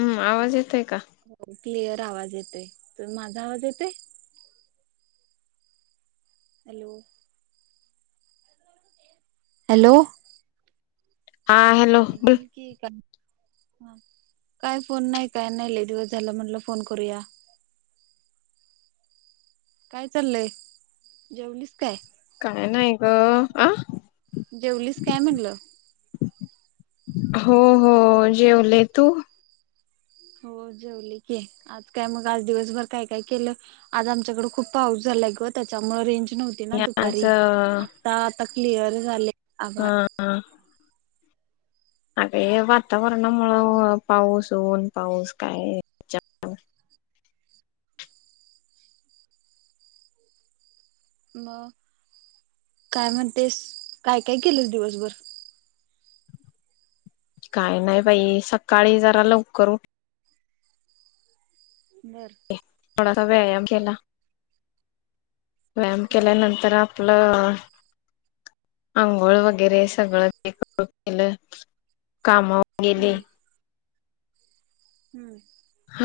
हम्म आवाज येतोय का हो क्लिअर आवाज येतय तर माझा आवाज येतय. हॅलो. हॅलो. हा बोल की का काय फोन नाही काय नाही लई दिवस झाला म्हटलं फोन करूया काय चाललय जेवलीस काय? काय नाही ग अ जेवलीस काय म्हणलं हो हो जेवले तू हो जेवली की आज काय मग आज दिवसभर काय काय केलं आज आमच्याकड खूप पाऊस झालाय ग त्याच्यामुळे रेंज नव्हती ना आज दुपारी आता तर क्लिअर झाले. हा आभाळ हा [unintelligible] वातावरणामुळ पाऊस दोन पाऊस काय चा मग काय म्हणतेस काय काय केलंस दिवसभर काय नाही बाई सकाळी जरा लवकर ऊठ बर. थोडासा व्यायाम केला. व्यायाम हम्म केल्या नंतर आपलं आंघोळ वगैरे सगळं ते कर केलं कामा गेले. हम्म हम्म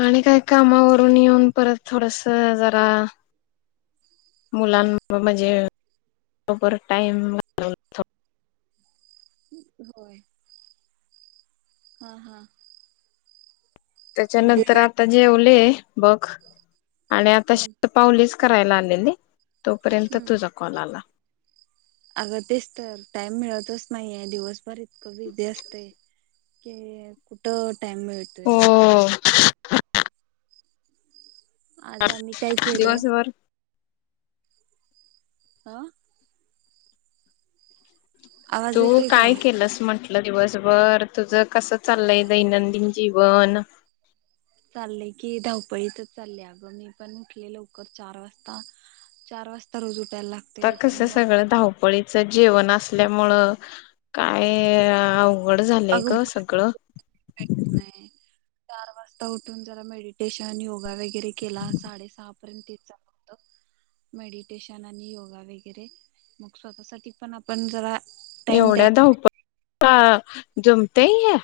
आणि काय कामावरून येऊन परत थोडस जरा मुलां म्हणजे बरोबर टाईम घालवला फक्त होय. हा हा. म्हणजे त्याच्यानंतर आता जेवले बघ. आणि आता हम्म शतपावलीच करायला आलेले तोपर्यंत हम्म तुझा कॉल आला. अगं [inaudible] तेच तर टाइम मिळतच नाहीेये दिवसभर [inaudible] बिझी असतय [inaudible] कुठ [inaudible] टाइम मिळतोय हो [inaudible] आज आम्ही काय [unintelligible] केलं दिवसभर अं [inaudible] आवाज तू येतोय काय केलंस म्हट म्हटलं दिवसभर तुझं कस? चाललय दैनंदिन जीवन. चाललंय की धावपळीतच चाललेय अगं मी पण उठले लवकर चार वाजता चार वाजता रोज उठायला लागते आता कस उठून मग सगळं धावपळीचं जेवण हो असल्यामुळं काय--अव अवघड झालंय अगं ग बोलायला सगळं भेटत नाही चार वाजता उठून जरा मेडिटेशन योगा वग वगैरे केला साडे सहा [inaudible] [inaudible] तोपर्यंत तेच चालू होत मेडिटेशन आणि योगा वगैरे मग स्वतः सा पण आपण जरा टाइम द्यायला एवढ्या धावपळी का जमते हे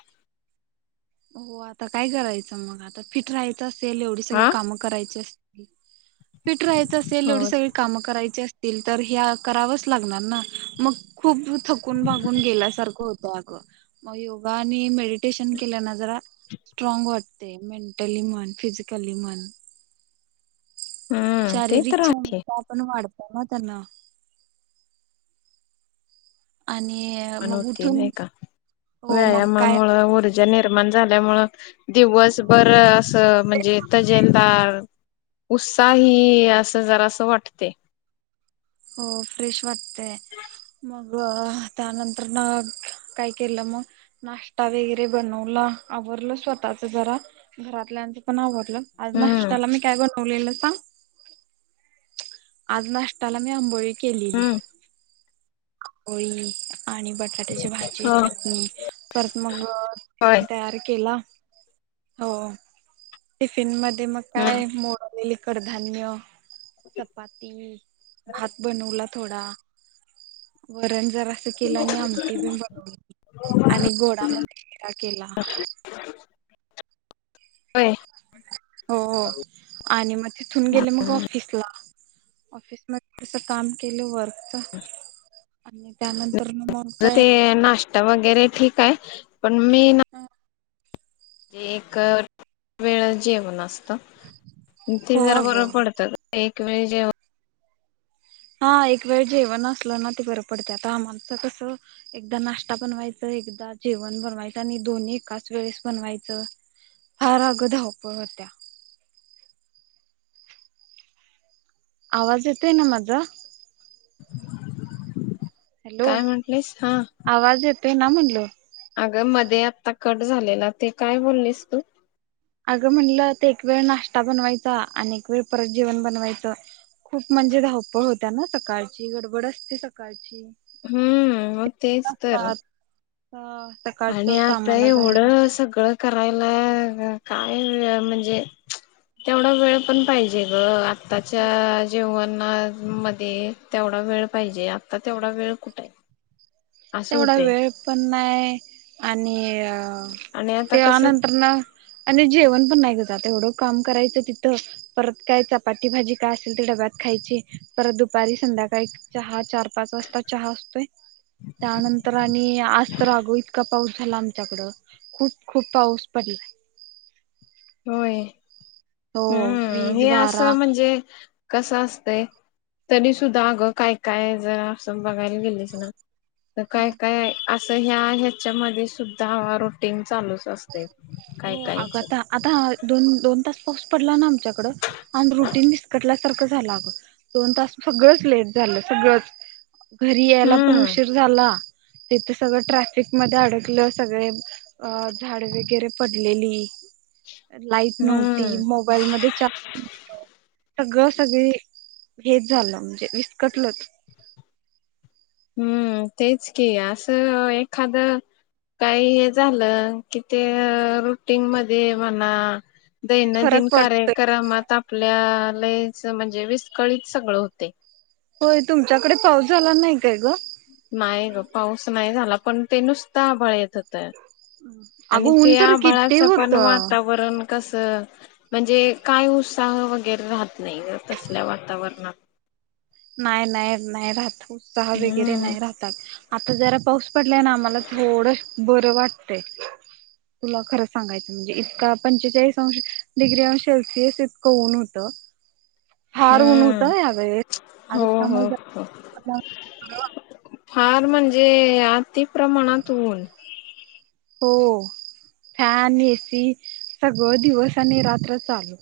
हो आता काय करायचं? मग आता फिट राहायचं असेल एवढी सगळी हा कामं करायची अस [inaudible] फिट राहायचं असेल हो एवढी सगळी कामं करायची अस तर हे करावच लागणार ना मग खूप थकून भागून गेल्यासारखं होतं अगं मग योगा आणि मेड स्टेशन केल्या जरा स्ट्रॉंग वाटत ते मेंटली म्हण, फिजिकली म्हण [inaudible] हम्म ते शारीरिक तर आहे क्षमता आपण वाढत सांगा त्यांना आणि माण मग होते उठून नाही का हो मग काय व्यायामामुळे ऊर्ज निर्माण झाल्या मुळ दिवसभर असं म्हणजे तजेलदार उत्साही असं जरा असं वाटते हो फ्रेश वाटतेय मग त्यानंतर ना काय केलं मग नाष्टा वगैरे बनवलं आवरडलं स्वतःच जरा घरातल्यांचं पण आवरडलं आज हम्म नाष्टयाला मी काय बनवलेल [unintelligible] आज नाष्टाला मी आंबोळी- केलेली- हम्म वोई आणि बटाट्याची भाजी हा चटणी परत मग अ होय [inaudible] तयार केला. हो टिफिन मध- ते मग हम्म काय मोड आलेली - कडधान्य- [inaudible] पाती भात बनवलात - थोडा वरण - जरा स केलं आणि आमटी ब बनवली आणि गोडामध्ये शिरा केला. होय. हो-हो आणि मग तिथून गेले मग ऑफिसला. ऑफिस [inaudible] काम केलं वर्कच. आणि त्यानंतर मग माझं काय- ते [inaudible] ठीक आहे. पण मी ना- एक वेळ जेवण अस - [inaudible] ते हो जरा बर अगं पडत एक- [inaudible] हा एक वेळ जेवण असलं ना ते बर पडते आता आमचं हम्म एक वेळ जेवण असलं न ते बर पडत, आत्ता कसं एकदा नाश्ता बनवायचं, एकदा जेवण बनवायचं आणि दोन्ही एकाच वेळेस बनवायचं फार आग धावपळ होत्या. आवाज येतोय ना माझा- [inaudible] काय म्हटलेस हम्म- ते ना म्हणलं- आग मध्ये आत्ता कट झालेला ते काय बोललीस तू? आगं म्हणलं ते एक वेळ नाश्ता बनवायचा, अन एक वेळ परत जेवण बनवायचं, खूप म्हणजे धावपळ होत्या ना सकाळची गडबड असते. सकाळची- हम्म मग तेच तर- हा- आणि आता एवढं सगळं करायला काय म्हणजे तेवढा वेळ पण पाहिजे ग त्याच्या जेवणा मध्ये तेवढा वेळ पाहिजे. आत्ता तेवढा वेळ कुठय? तेवढा वेळ पण नाय आणि अ आणि आता कसं त्यानंतरन आणि जेवण पण नाही ग तेवढं काम करायचं तिथं परत काय चपाती, भाजी काय असेल ते डब्यात खायची परत दुपारी, संध्याकाळी चहा चार, पाच वाजता चहा असतोय. त्यानंतर आणि आज तर अगं इतका पाऊस झाला आमच्याकडं खूप खूप पाऊस पडला. होय. हम्म वीज हे असं वारा म्हणजे कसं असतय तरी सुुद्धा अगं काय काय जरा असं बघायला गेलीस ना. तर काय काय? असं ह्या ह्याच्यामध्ये सुद्धा ह रुटींग. चालूच असते काय हो कायच. अगं आता आता दोन दोन तास पाऊस पडला ना आमच्याकड आणि रुटीन विसकटल्यासारखं झालं अगं दोन तास सगळंच लेट झालं सगळच. घरी यायला पण हम्म उशीर झाला. तिथं सगळं ट्रॅफिक मध्ये अडकलं सगळे झाड वगैरे पडलेली. लाईट नव्हती, हम्म मोबाईल मध्ये चार्ज सगळं सगळी हेच झालं म्हणजे विसकटलच. हम्म. तेच की असं एखाद काही हे झालं कि ते रुटीन मध्ये म्हणा फरक दैनंदिन पडत कार्यक्रमात आपल्या लईच म्हणजे विस्कळीत सगळं होतय. होय तुमच्याकडे पाऊस झाला नाही काय ग? नाही ग पाऊस नाही झाला, पण ते नुसता आभळ येत अगं आणि ऊन त्या तर किती आभाळाचं होत पण वातावरण कस म्हणजे काय उत्साह वगैरे राहत नाही तसल्या वातावरणात. नाही नाही नाही राहत. चहा वगैरे हम्म नाही राहतात. आता जरा पाऊस पडलाय ना आम्हाला थोड बरं आता जरा पाऊस पडलाय ना आम्हाला थोडं बरं वाटतंय, तुला खरं सांगायचं म्हणजे इतका पंचेचाळीस अंश डिग्री अंश सेल्सिअस इतकं ऊन होत. फार ऊन हम्म होतं या वळेस. हो हो हो. फार म्हणजे अति प्रमाणात ऊन. हो. फॅन, एसी सगळं दिवस आणि रात्र चालू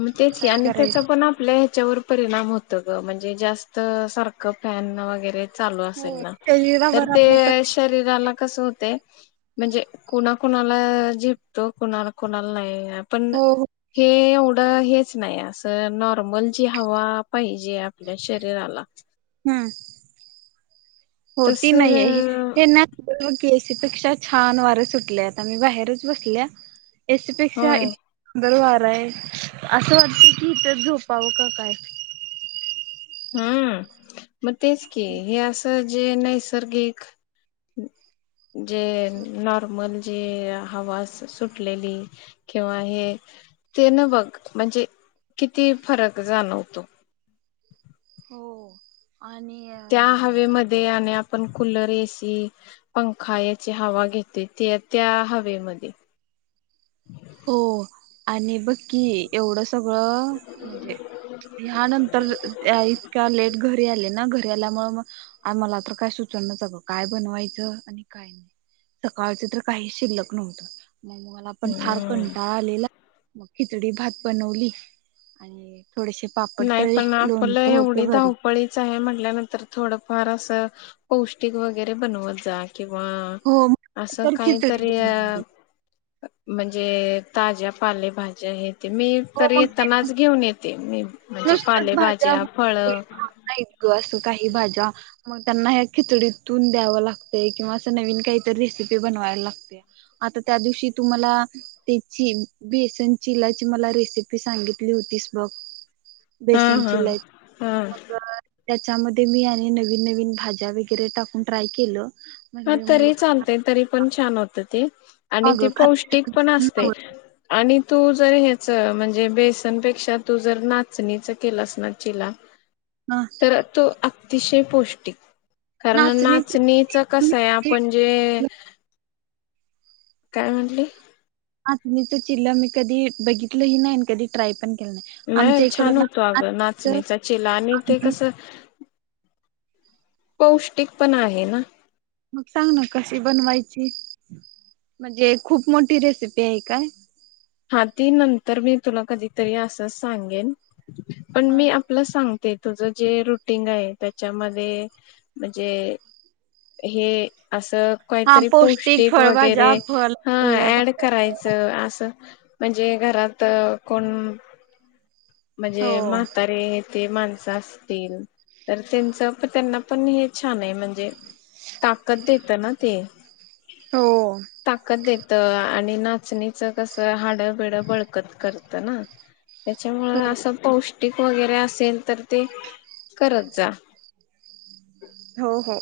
मग तेच की काय आणि त्याचा करायचं पण आपल्या त्याच्यावर परिणाम होत ग म्हणजे जास्त सारखं फॅन वगैरे चालू असेल ना तर शरीरावर ते आपल्या शरीराला कस होते म्हणजे कुणा कुणाला झेपतो कुणा कुणाला नाई पण हो हो हे हेच नाही असं नॉर्मल जी हवा पाहिजे आपल्या शरीराला हम्म तस होती नाही हे ना [unintelligible] त्यापेक्षा छान वारे सुटले आता मी बाहेरच बसल्या एसी पेक्षा होय ईथ बर वा [unintelligible] असं वाटत की इथ झोपावं का काय हम्म मग तेच की म हे असं जे नैसर्गिक जे नॉर्मल जे हवा सुटलेली किंवा हे ते न बघ म्हणजे किती फरक जाणवतो हो आणि अ त्या हवेमध्ये आणि आपण कुलर एसी पंखा याची हवा घेते त्या त्या हवेमध्ये हो आणि बक्की एवढं सगळं म्हणजे ह्यानंतर इतका्या लेट घरी आले ना घरी आल्यामुळे मग आमाला तर काय सुचनाच अगं काय बनवायचं आणि काय नाही सकाळच तर काही शिल्लक नव्हतं मला पण फार हम्म कंटाळ आलेला मग खिचडी भात बनवली आणि थोडेसे पापड नाही तळले पण आपलं लोणचं एवढी होतं घरी धावपळीच आहे म्हटल्यानंतर थोडंफार अस पौष्टिक वगैरे बनवत जा किंवा हो मग असं तर खिचडी काहीतरी अ बनवली म्हणजे ताज्या पालेभज्या हे ते मी तरी येतानाच घेऊन येते मी म्हणजे नुसत्याच भाज्या पालेभाज्या मग फळ त्या कोण खात नाहीत ग अस- का भाज्या मग त्यांना खिचडीतून द्याव लागत किवा अस नवीन काहीत रेसिपी बनवाला लागते आता त्या दिवशी तुम्हाला त्याची बेसन चिलाची मला रेसिपी सांगितली होतीस ब हा बेसन हा चिलाय हा मग त्याच्यामध्ये मी आणि नवीन नवीन भाज्या वगैरे टाकून ट्राय केलं हा म्हटलं मुलं तरी चालतय खातात तरी पण छान होत ते आणि ती अगं पौष्टिक पण असतय खात आणि तू जर ह्याच म्हणजे बेसनपेक्षा तू जर नाचणीच केलंस ना चिला तर तो अतिशय पौष्टिक. कारण नाचणीची नाचणीच कस मी आहे कधी आपण जे [inaudible] काय म्हटली. हा मी तो चिला मी कधी बघितलं ही नाय कधी ट्राय पण केलं नाही आमच्या छान इकडं ना होतो अगं नाचणीचा चेला आणि ते कसं पौष्टिक पण आहे ना. मग सांग ना कशी बनवाय ची म्हणजे खूप मोठी रेसिपी आहे काय? हा ती नंतर मी तुला कधीतरी असच सांगेन. पण हा मी आपलं सांगते. तुझं जे रुटीन आहे, त्याच्यामध्ये म्हणजे हे अस हा काहीतरी पौष्टिक फळभाज्या वगैरे फळ हा हो ऍड करायचं असं म्हणजे घरात कोण म्हणजे हो म्हातारे ते माणसं असतील तर त्यांच प त्यांना पण हे छाने म्हणजे ताकद देत ना ते. ताकत देत. त आणि नाचणीच कस हाड बिड बळकत करत ना त्याच्यामुळे हो असं पौष्ट ष्टीक वगैरे असेल तर ते करत जा. हो हो.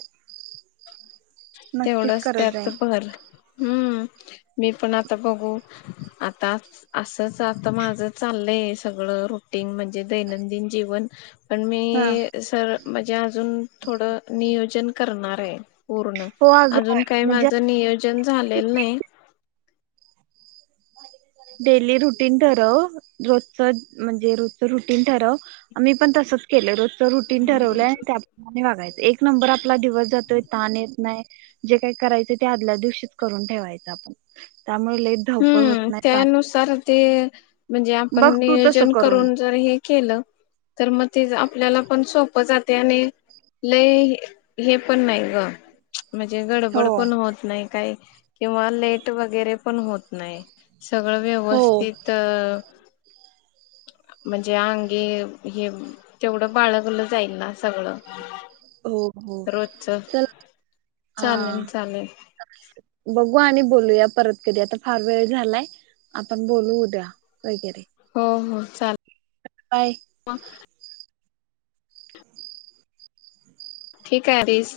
नक्कीच तेवढंच करत त्यात जाईन भर. हम्म मी पण आता बघू आता असंच आता माझ चाललंय सगळं रुटीन म्हणजे दैनंदिन जीवन पण मी हा सर म्हणजे अजून थोडं नियोजन करणार, रे. [inaudible] पूर्ण हो अगं अजून काही म्हणजे माझं नियोजन झालेलं नाही. डेली रुटीन ठरव रोजच म्हणजे रोजच रुटींग ठरव, आम्ही पण तसच केलं रोजच रुटीन ठरवलंय त्याप्रमाणे वागायचं. एक नंबर आपला दिवस जातोय ताण येत नाय जे काय करायचं ते आदल्या दिवशीच करून ठेवायचं आपण त्यामुळं लई धग हम्म त्यानुसार ते म्हण जे आपण बघ तू तसं नियोजन करून जर हे केल तर मग तेज आपल्याला पण सोपं जातंय आणि लई हे पण नाही गं म्हणजे हो गडबड पण होत नाही काय किंवा लेट वगैरे पण होत नाही. सगळं हो व्यवस्थित म्हणजे अंगे हे तेवढं बाळगलं जाईल ना सगळं हो. हो रोजच चालेल [unintelligible] चालेल बघ होय आणि बोलूया परत कधी आता फार वेळ झालाय. आपण बोलू उद्या, वगैरे हो हो चाल [inaudible] बाय ठीक आहे रें सा